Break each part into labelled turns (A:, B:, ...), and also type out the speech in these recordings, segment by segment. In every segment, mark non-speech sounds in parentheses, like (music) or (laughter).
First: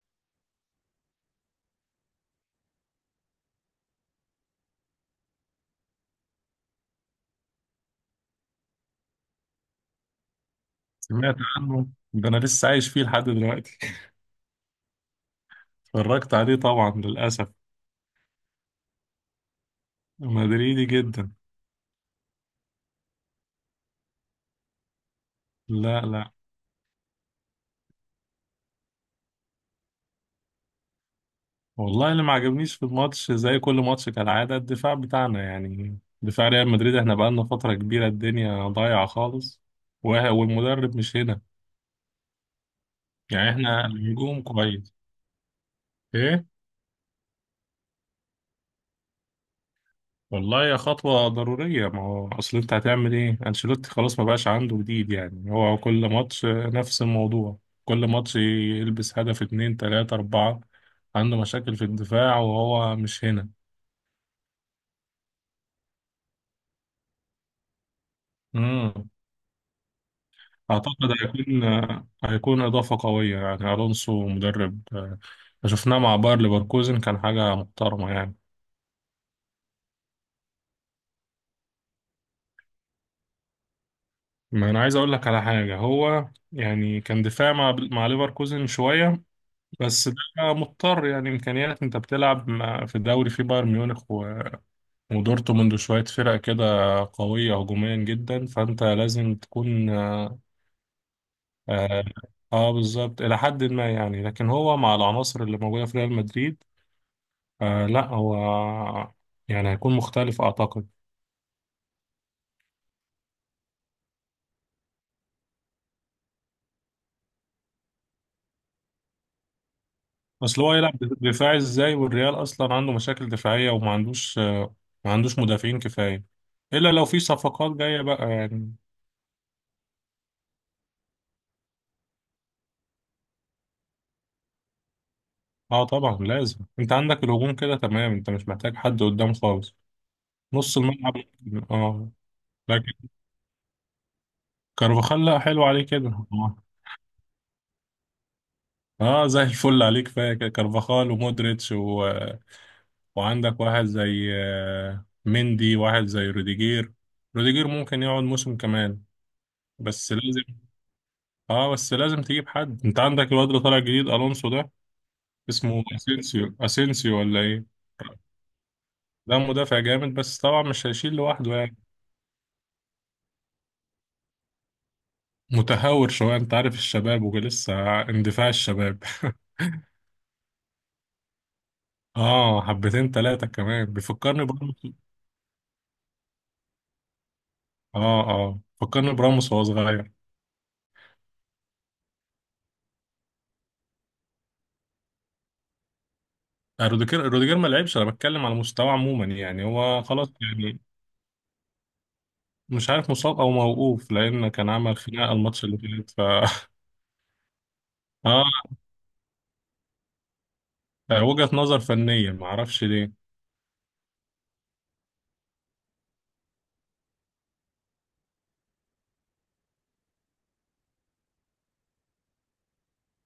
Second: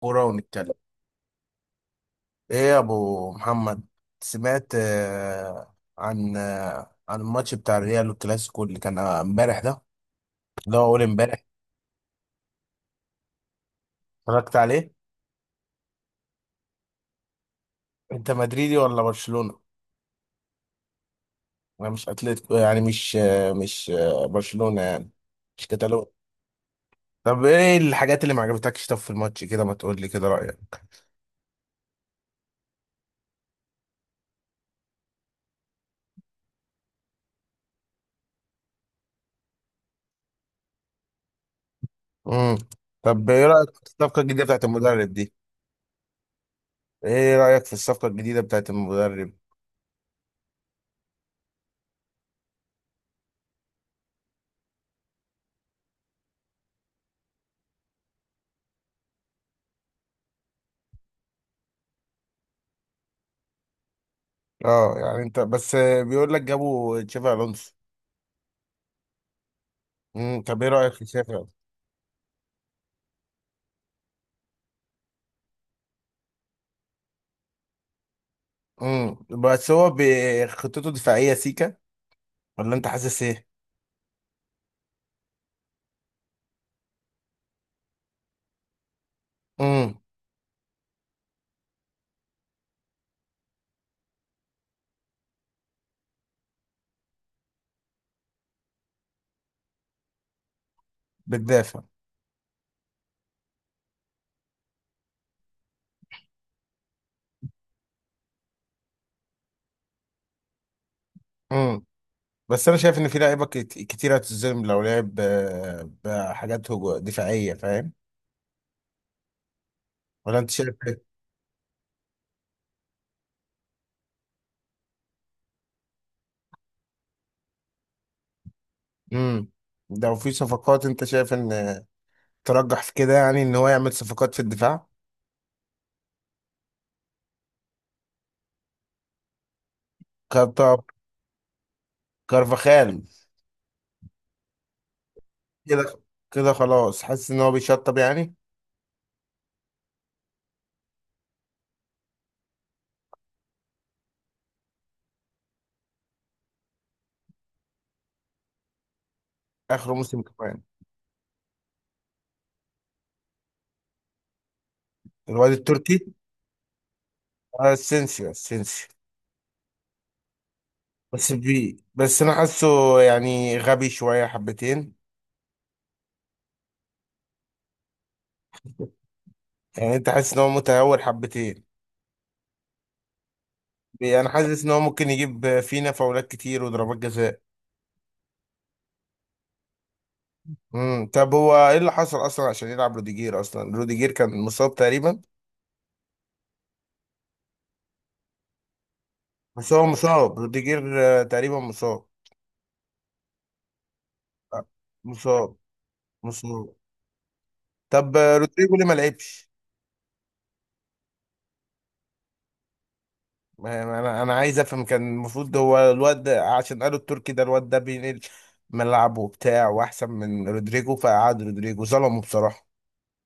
A: كورة ونتكلم. ايه يا ابو محمد؟ سمعت عن عن الماتش بتاع الريال والكلاسيكو اللي كان امبارح ده، اللي هو اول
B: سمعت
A: امبارح.
B: عنه. ده انا لسه عايش فيه لحد دلوقتي. (laughs)
A: اتفرجت عليه.
B: اتفرجت عليه طبعا للاسف.
A: انت مدريدي ولا برشلونة؟
B: مدريدي جدا.
A: انا مش اتلتيكو، يعني مش برشلونة يعني، مش
B: لا،
A: كتالون.
B: لا.
A: طب ايه الحاجات اللي ما عجبتكش طب في الماتش كده؟ ما تقول لي كده رأيك.
B: والله، اللي ما عجبنيش في الماتش زي كل ماتش كالعاده، الدفاع بتاعنا يعني دفاع ريال مدريد، احنا بقالنا فتره كبيره الدنيا ضايعه خالص. والمدرب مش هنا.
A: امم طب ايه
B: يعني
A: رأيك في
B: احنا
A: الصفقة
B: الهجوم
A: الجديدة بتاعت
B: كويس.
A: المدرب دي؟
B: ايه.
A: ايه رأيك في الصفقة الجديدة بتاعت المدرب؟
B: والله يا خطوة ضرورية، ما هو أصل أنت هتعمل إيه؟ أنشيلوتي خلاص ما بقاش عنده جديد، يعني هو كل ماتش نفس الموضوع. كل ماتش يلبس هدف اتنين تلاتة أربعة. عنده مشاكل في الدفاع وهو مش هنا.
A: اه يعني انت بس بيقول لك جابوا تشافي الونسو.
B: مم.
A: طب ايه رأيك في
B: أعتقد
A: شافعي؟
B: هيكون إضافة قوية. يعني ألونسو مدرب، شفناه مع باير ليفركوزن، كان حاجة محترمة يعني.
A: بس هو بخطته دفاعية سيكا، ولا انت حاسس ايه؟
B: ما أنا عايز أقول لك على حاجة، هو يعني كان دفاع مع ليفركوزن شوية.
A: امم.
B: بس ده مضطر يعني، امكانيات، انت بتلعب في دوري فيه بايرن ميونخ ودورتموند وشويه فرق كده قويه هجوميا جدا، فانت لازم تكون
A: بتدافع.
B: آه. بالظبط الى حد ما يعني، لكن هو مع العناصر اللي موجوده في ريال مدريد، آه لا هو يعني هيكون مختلف اعتقد.
A: امم بس انا شايف ان في لعيبة كتيرة هتتظلم لو لعب بحاجات دفاعية، فاهم؟ ولا انت
B: اصل هو
A: شايف
B: يلعب
A: ايه؟
B: دفاعي ازاي والريال اصلا عنده مشاكل دفاعيه وما عندوش، ما عندوش مدافعين كفايه، الا لو في صفقات جايه بقى يعني.
A: امم. لو في صفقات، انت شايف ان ترجح في كده يعني ان هو يعمل صفقات في الدفاع؟
B: اه طبعا لازم، انت عندك الهجوم كده تمام، انت مش محتاج حد قدام خالص. نص
A: كارتا-
B: الملعب. اه. لكن
A: كارفاخال.
B: كارفاخال، لا حلو عليه
A: كده
B: كده.
A: كده
B: اه.
A: خلاص، حاسس ان هو بيشطب يعني.
B: زي الفل عليك كفايه كده. كارفاخال ومودريتش و... وعندك واحد زي مندي، واحد زي روديجير. روديجير ممكن يقعد موسم كمان.
A: اخر
B: بس
A: موسم
B: لازم.
A: كمان.
B: اه بس لازم تجيب حد، انت عندك الواد اللي طالع جديد الونسو ده.
A: الواد
B: اسمه
A: التركي،
B: اسينسيو، اسينسيو ولا ايه؟
A: اسينسيو اسينسيو.
B: ده مدافع جامد، بس طبعا مش هيشيل
A: بس
B: لوحده يعني.
A: بي بس انا حاسه يعني غبي شويه حبتين.
B: متهور شوية، انت عارف الشباب ولسه اندفاع الشباب. (laughs)
A: يعني انت حاسس ان هو متهور حبتين؟
B: اه حبتين تلاتة كمان،
A: انا
B: بيفكرني
A: حاسس ان هو
B: براموس.
A: ممكن يجيب فينا فاولات كتير وضربات جزاء.
B: اه. اه، فكرني براموس وهو صغير.
A: طب هو ايه اللي حصل اصلا عشان يلعب روديجير؟ اصلا روديجير كان مصاب تقريبا.
B: روديجير ما لعبش، انا بتكلم على مستوى عموما، يعني
A: بس هو
B: هو خلاص
A: مصاب
B: يعني.
A: روديجير تقريبا مصاب.
B: مش عارف مصاب او موقوف، لان
A: آه،
B: كان عمل خناقة
A: مصاب.
B: الماتش اللي فات
A: مصاب.
B: (laughs)
A: طب
B: اه،
A: رودريجو ليه ما لعبش؟
B: وجهة نظر فنية ما اعرفش ليه.
A: انا عايز افهم. كان المفروض هو عشان قالوا التركي ده الواد ده بينقل ملعب وبتاع واحسن من رودريجو، فقعد رودريجو، ظلمه بصراحه.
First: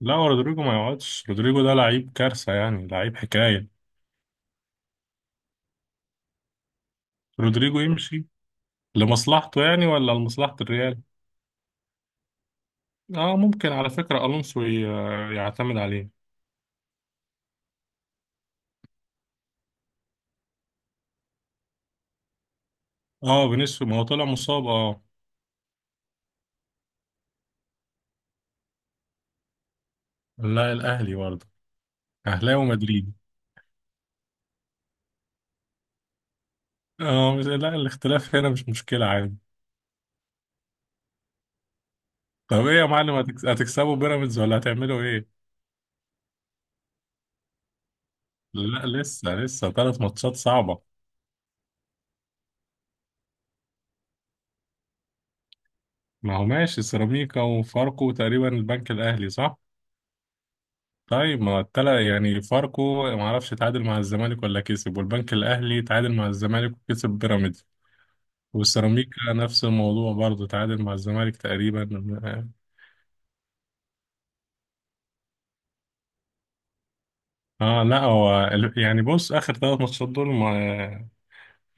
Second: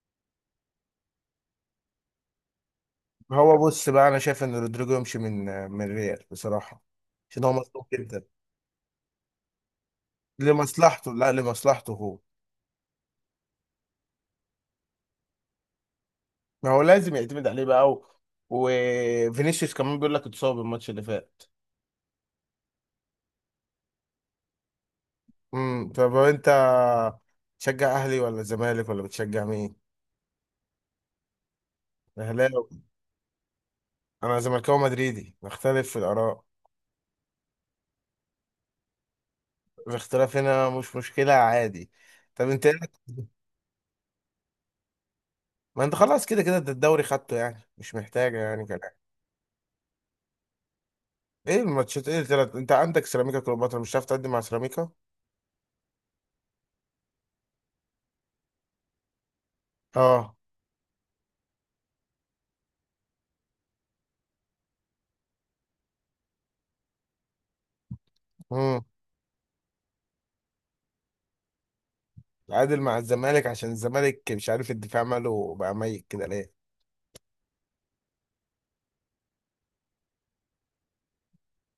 B: لا هو رودريجو ما يقعدش، رودريجو ده لعيب كارثة، يعني لعيب
A: هو
B: حكاية.
A: بص بقى، انا شايف ان رودريجو يمشي من الريال بصراحه، عشان هو
B: رودريجو
A: مظلوم جدا.
B: يمشي لمصلحته يعني ولا لمصلحة الريال؟
A: لمصلحته، لا لمصلحته هو.
B: اه ممكن، على فكرة الونسو يعتمد عليه.
A: ما هو لازم يعتمد عليه بقى و... وفينيسيوس كمان بيقول لك اتصاب الماتش اللي فات.
B: اه فينيسيوس، ما هو طلع مصاب اه.
A: طب هو انت تشجع اهلي ولا زمالك ولا بتشجع مين؟
B: لا الاهلي برضه. اهلاوي
A: اهلاوي.
B: ومدريد.
A: انا زملكاوي مدريدي، نختلف في الاراء.
B: اه لا، الاختلاف هنا مش مشكلة عادي.
A: الاختلاف هنا مش مشكلة، عادي. طب
B: طب
A: انت ايه
B: ايه يا معلم، هتكسبوا بيراميدز ولا هتعملوا ايه؟
A: ما انت خلاص كده كده انت الدوري خدته، يعني مش محتاجة يعني كلام.
B: لا لسه ثلاث ماتشات صعبة.
A: ايه الماتشات؟ ايه التلات؟ انت عندك سيراميكا كليوباترا، مش هتعرف تقدم مع سيراميكا.
B: ما هو ماشي سيراميكا وفاركو تقريبا، البنك الاهلي صح.
A: اه.
B: طيب ما يعني فاركو ما اعرفش تعادل مع الزمالك ولا كسب، والبنك الاهلي تعادل مع الزمالك وكسب بيراميدز،
A: امم.
B: والسيراميكا نفس الموضوع برضه تعادل مع الزمالك تقريبا.
A: تعادل مع الزمالك، عشان الزمالك مش عارف الدفاع ماله بقى ميت كده ليه.
B: اه لا هو يعني بص اخر ثلاث ماتشات دول ما،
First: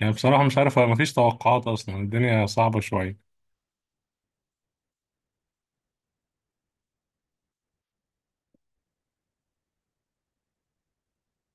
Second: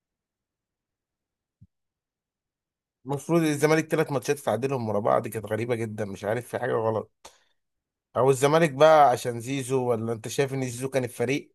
B: يعني بصراحه مش عارف، ما فيش توقعات اصلا، الدنيا صعبه شويه.
A: المفروض الزمالك تلات ماتشات تعادلهم ورا بعض، كانت غريبة جدا، مش عارف في حاجة غلط. او الزمالك بقى عشان زيزو، ولا انت شايف ان زيزو كان الفريق؟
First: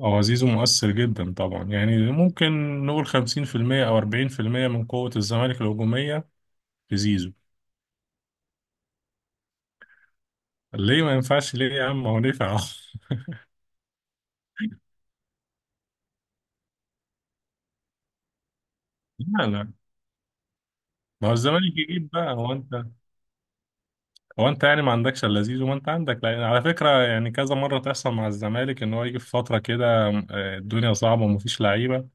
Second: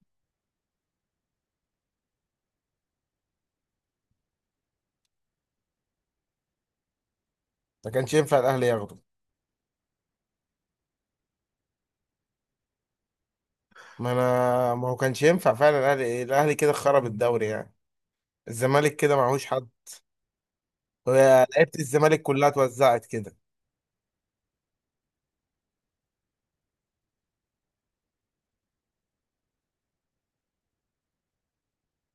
B: هو زيزو مؤثر جدا طبعا، يعني ممكن نقول 50% او 40% من قوه الزمالك الهجوميه في زيزو.
A: ما كانش ينفع الاهلي ياخده؟
B: ليه ما ينفعش، ليه يا عم هو دفع. (laughs)
A: ما انا ما هو كانش ينفع فعلا الاهلي كده خرب الدوري يعني. الزمالك كده
B: لا،
A: معهوش حد.
B: لا.
A: هو
B: ما هو
A: لعيبه
B: الزمالك يجيب
A: الزمالك
B: بقى،
A: كلها
B: هو انت،
A: اتوزعت كده.
B: هو انت يعني ما عندكش الا زيزو، ما انت عندك، لان على فكره يعني كذا مره تحصل مع الزمالك ان هو يجي في فتره كده، الدنيا صعبه ومفيش لعيبه،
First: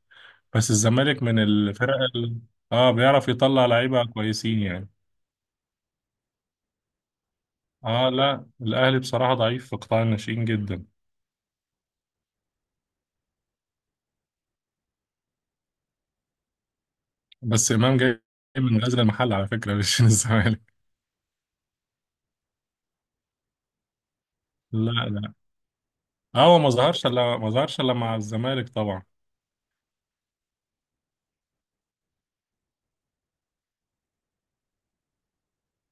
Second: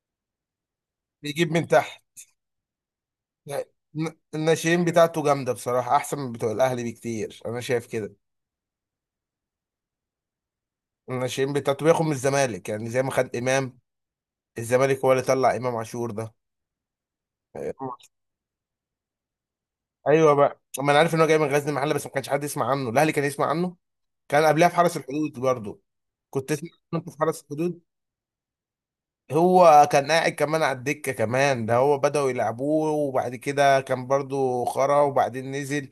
B: بس الزمالك من
A: بيجيب من
B: الفرق
A: تحت.
B: ال... اه بيعرف يطلع
A: يعني
B: لعيبه كويسين
A: الناشئين
B: يعني.
A: بتاعته جامده بصراحه، احسن من بتوع الاهلي بكتير، انا شايف
B: اه
A: كده.
B: لا الاهلي بصراحه ضعيف في قطاع الناشئين جدا.
A: الناشئين بتاعته بياخد من الزمالك، يعني زي ما خد امام. الزمالك هو اللي طلع امام عاشور ده.
B: بس امام جاي من غزل المحل على فكره، (laughs) مش من
A: ايوه بقى،
B: الزمالك.
A: ما انا عارف ان هو جاي من غزل المحله، بس ما كانش حد يسمع عنه، الاهلي كان يسمع عنه. كان قبلها في
B: لا،
A: حرس الحدود
B: لا.
A: برضه،
B: اه
A: كنت
B: هو ما
A: تسمع عنه
B: ظهرش
A: في
B: الا
A: حرس
B: ما ظهرش
A: الحدود.
B: الا مع الزمالك طبعا.
A: هو كان قاعد كمان على الدكة كمان ده، هو بدأوا يلعبوه وبعد كده كان برضو خرا، وبعدين نزل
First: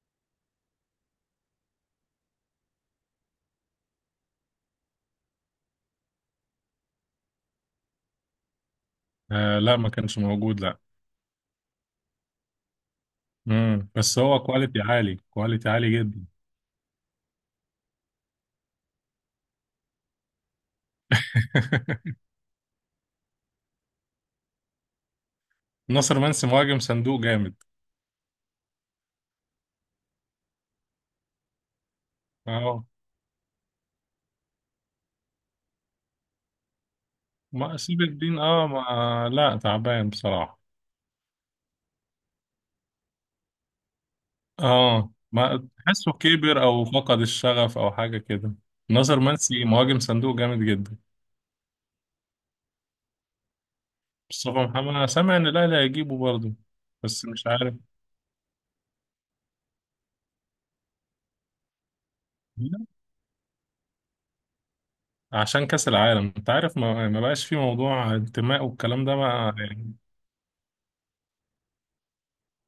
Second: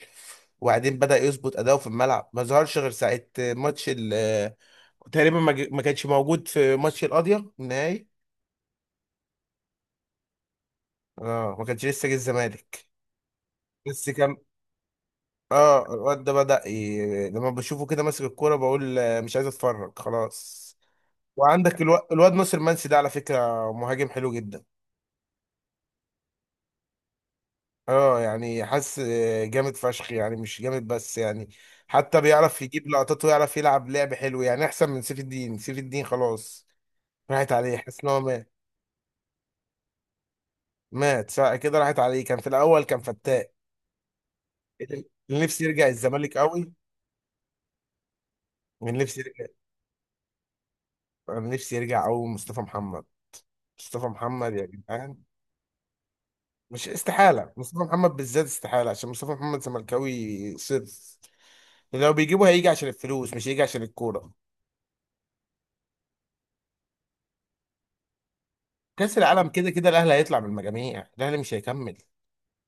A: وبعدين بدأ يظبط أداؤه في الملعب. ما ظهرش غير ساعة ماتش ال تقريبا، ما كانش موجود في ماتش القاضية النهائي.
B: آه لا، ما كانش موجود، لا.
A: اه ما كانش، لسه جه الزمالك. بس
B: بس
A: كان،
B: هو كواليتي عالي، كواليتي
A: اه
B: عالي
A: الواد
B: جدا.
A: ده لما بشوفه كده ماسك الكورة بقول مش عايز اتفرج خلاص. وعندك
B: (laughs)
A: الواد ناصر منسي ده، على فكرة مهاجم حلو جدا.
B: ناصر منسي مهاجم صندوق جامد.
A: اه يعني حاسس جامد فشخ يعني، مش جامد بس يعني، حتى بيعرف
B: اه،
A: يجيب لقطات ويعرف يلعب لعب حلو، يعني احسن من سيف الدين. سيف الدين خلاص راحت
B: ما
A: عليه، حاسس
B: سيب
A: ان هو
B: الدين
A: مات.
B: اه، ما لا، تعبان بصراحة.
A: مات ساعة كده، راحت عليه، كان في الاول كان فتاك. اللي
B: اه،
A: نفسي
B: ما
A: يرجع
B: تحسه
A: الزمالك
B: كبر
A: قوي،
B: او فقد الشغف او حاجة كده.
A: من
B: ناصر
A: نفسي يرجع،
B: منسي مهاجم صندوق جامد جدا.
A: من نفسي يرجع قوي، مصطفى محمد. مصطفى محمد
B: مصطفى
A: يا
B: محمد، انا
A: جدعان.
B: سامع ان الاهلي هيجيبه برضه.
A: مش
B: بس مش
A: استحالة،
B: عارف.
A: مصطفى محمد بالذات استحالة، عشان مصطفى محمد زملكاوي صرف. لو بيجيبه هيجي
B: لا،
A: عشان الفلوس، مش هيجي عشان الكورة.
B: عشان كأس العالم انت عارف، ما, بقاش في موضوع انتماء والكلام ده
A: كأس العالم
B: ما
A: كده كده
B: يعني.
A: الاهلي هيطلع من المجاميع، الاهلي مش هيكمل.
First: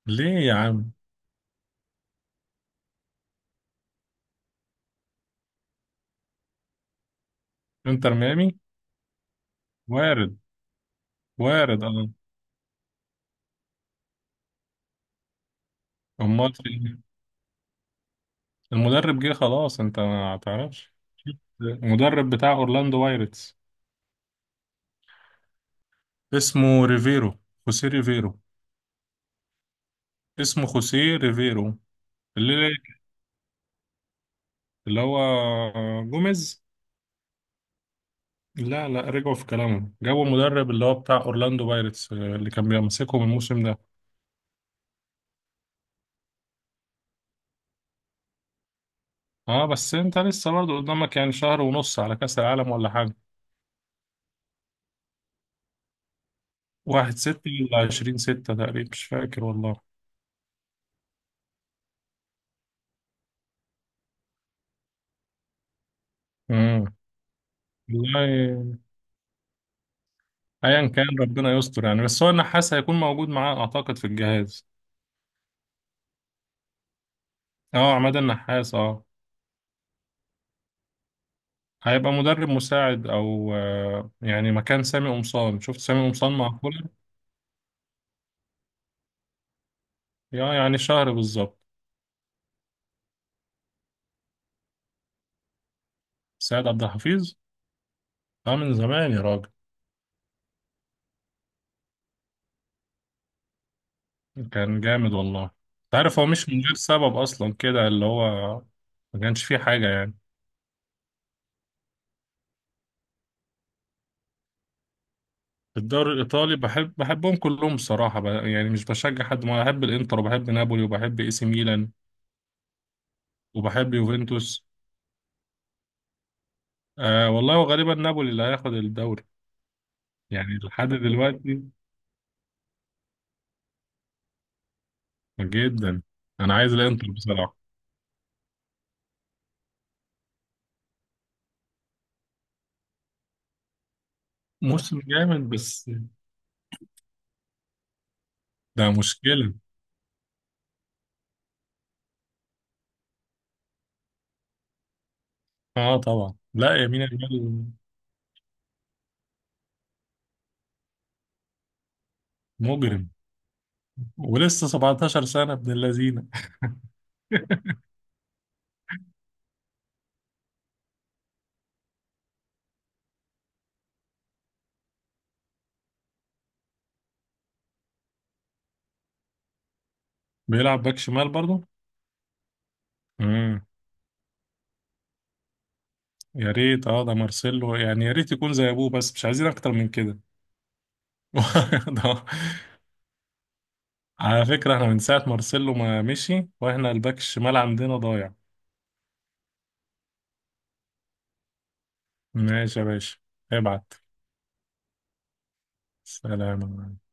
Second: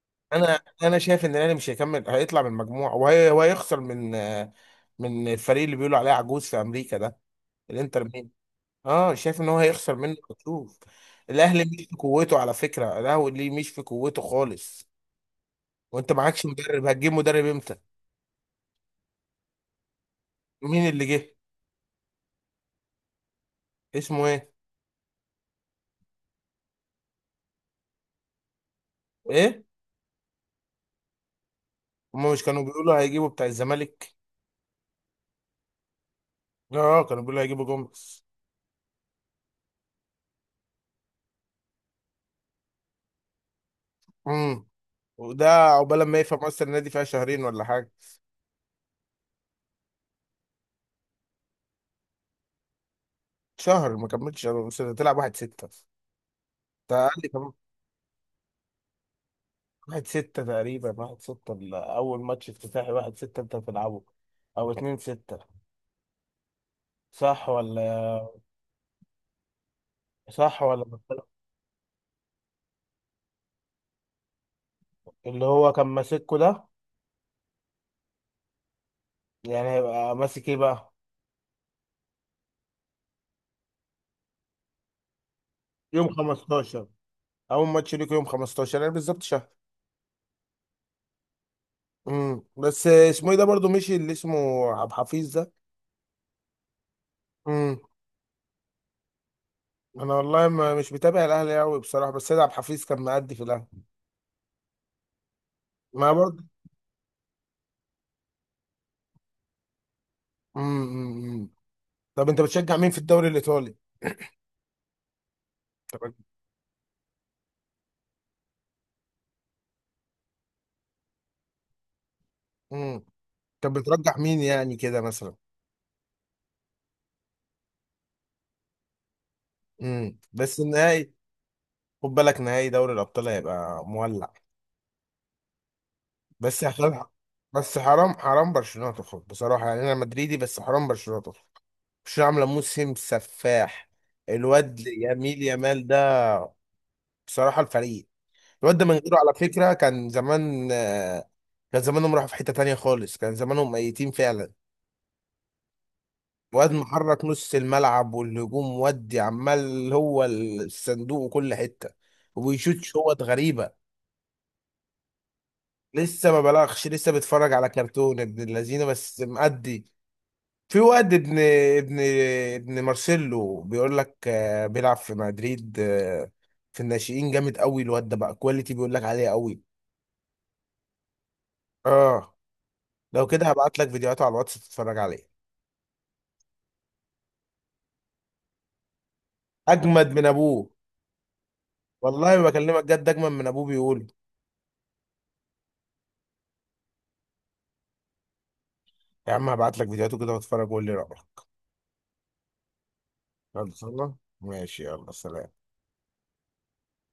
B: ليه يا
A: انا
B: عم.
A: انا شايف ان الاهلي مش هيكمل، هيطلع من المجموعه وهي وهيخسر من من الفريق اللي بيقولوا عليه عجوز في امريكا ده، الانتر
B: انتر
A: ميامي.
B: ميامي.
A: اه شايف ان هو هيخسر منه
B: وارد.
A: مكشوف. الاهلي مش
B: وارد
A: في
B: اه.
A: قوته على فكره، الاهلي مش في قوته خالص. وانت معكش
B: امال في
A: مدرب،
B: إيه؟
A: هتجيب مدرب امتى؟
B: المدرب جه خلاص، انت ما
A: مين
B: تعرفش.
A: اللي جه؟
B: المدرب بتاع اورلاندو بايرتس.
A: اسمه ايه؟
B: اسمه ريفيرو. خوسيه ريفيرو.
A: ايه؟
B: اسمه خوسيه ريفيرو.
A: هما مش
B: اللي
A: كانوا بيقولوا هيجيبوا بتاع الزمالك؟
B: اللي هو جوميز.
A: اه كانوا بيقولوا هيجيبوا جمبس.
B: لا، لا. رجعوا في كلامهم، جابوا مدرب اللي هو بتاع اورلاندو بايرتس اللي كان بيمسكهم الموسم ده.
A: امم. وده عقبال ما يفهم اصلا النادي فيها شهرين ولا حاجه.
B: اه بس انت لسه برضه قدامك يعني شهر ونص على كأس العالم ولا حاجة.
A: شهر ما كملتش شهر، بس تلعب 1/6. انت
B: واحد
A: اقل
B: ستة
A: كمان.
B: ولا عشرين ستة تقريبا، مش فاكر والله.
A: 1/6 تقريبا، 1/6 اول ماتش افتتاحي، 1/6 انت بتلعبه، او 2/6.
B: امم
A: صح ولا
B: والله
A: صح ولا
B: ايا كان
A: بختلف؟
B: ربنا يستر يعني، بس هو النحاس هيكون موجود معاه اعتقد في الجهاز.
A: اللي هو كان ماسكه ده.
B: اه عماد النحاس اه.
A: يعني هيبقى ماسك ايه بقى؟
B: هيبقى مدرب مساعد او يعني مكان سامي قمصان، شفت سامي
A: يوم
B: قمصان مع كولر.
A: 15 اول ماتش ليك، يوم 15 يعني بالظبط شهر.
B: يا يعني شهر بالظبط.
A: بس اسمه ايه ده برضو مشي، اللي اسمه عبد الحفيظ ده؟
B: سيد عبد الحفيظ.
A: امم.
B: اه من زمان يا راجل.
A: انا والله ما مش متابع الاهلي قوي بصراحه، بس سيد عبد الحفيظ كان مأدي في الاهلي.
B: كان جامد والله. انت
A: ما
B: عارف هو
A: برضه.
B: مش من غير سبب اصلا كده، اللي هو ما كانش فيه حاجه يعني.
A: امم. أمم، أمم. طب انت بتشجع مين في الدوري الايطالي؟
B: في
A: طب.
B: الدوري الايطالي بحبهم كلهم بصراحه، يعني مش بشجع حد، ما بحب الانتر وبحب نابولي وبحب اي سي ميلان
A: امم. طب
B: وبحب
A: بترجح مين
B: يوفنتوس.
A: يعني كده مثلا؟
B: والله وغالبا نابولي اللي هياخد الدوري يعني
A: بس
B: لحد
A: النهائي.
B: دلوقتي.
A: خد بالك نهائي دوري الابطال هيبقى مولع.
B: جدا. انا
A: بس
B: عايز
A: هخل...
B: الانتر بصراحه.
A: بس حرام، حرام برشلونه تخرج بصراحه يعني. انا مدريدي بس حرام برشلونه تخرج. برشلونه عامله موسم سفاح. الواد
B: موسم
A: يميل
B: جامد
A: يامال
B: بس.
A: ده. بصراحه الفريق، الواد ده
B: ده
A: من غيره على
B: مشكله.
A: فكره كان زمان كان زمانهم راحوا في حته تانيه خالص، كان زمانهم ميتين فعلا.
B: اه طبعا،
A: واد
B: لا يمين
A: محرك نص
B: يامال
A: الملعب والهجوم ودي، عمال هو الصندوق وكل حتة، وبيشوت
B: مجرم،
A: شوط غريبة.
B: ولسه 17 سنه، ابن اللذينه.
A: لسه ما بلغش، لسه بتفرج
B: (laughs)
A: على كرتون ابن اللذينه، بس مأدي. في واد ابن ابن مارسيلو، بيقول لك بيلعب في مدريد في الناشئين جامد قوي، الواد ده بقى كواليتي بيقول لك عليه قوي.
B: بيلعب باك شمال برضه.
A: اه. لو كده
B: امم
A: هبعت لك فيديوهاته على الواتس تتفرج عليه.
B: يا ريت، ده مارسيلو يعني، يا ريت يكون زي ابوه بس مش عايزين اكتر من
A: اجمد
B: كده.
A: من ابوه،
B: (laughs) ده-
A: والله ما بكلمك جد اجمد من ابوه بيقول.
B: على فكره احنا من ساعه مارسيلو ما مشي واحنا الباك الشمال عندنا ضايع.
A: يا عم هبعت لك فيديوهاته كده، واتفرج وقول لي رأيك.
B: ماشي يا باشا. ابعت.
A: خلصنا. ماشي، يلا سلام.
B: سلام.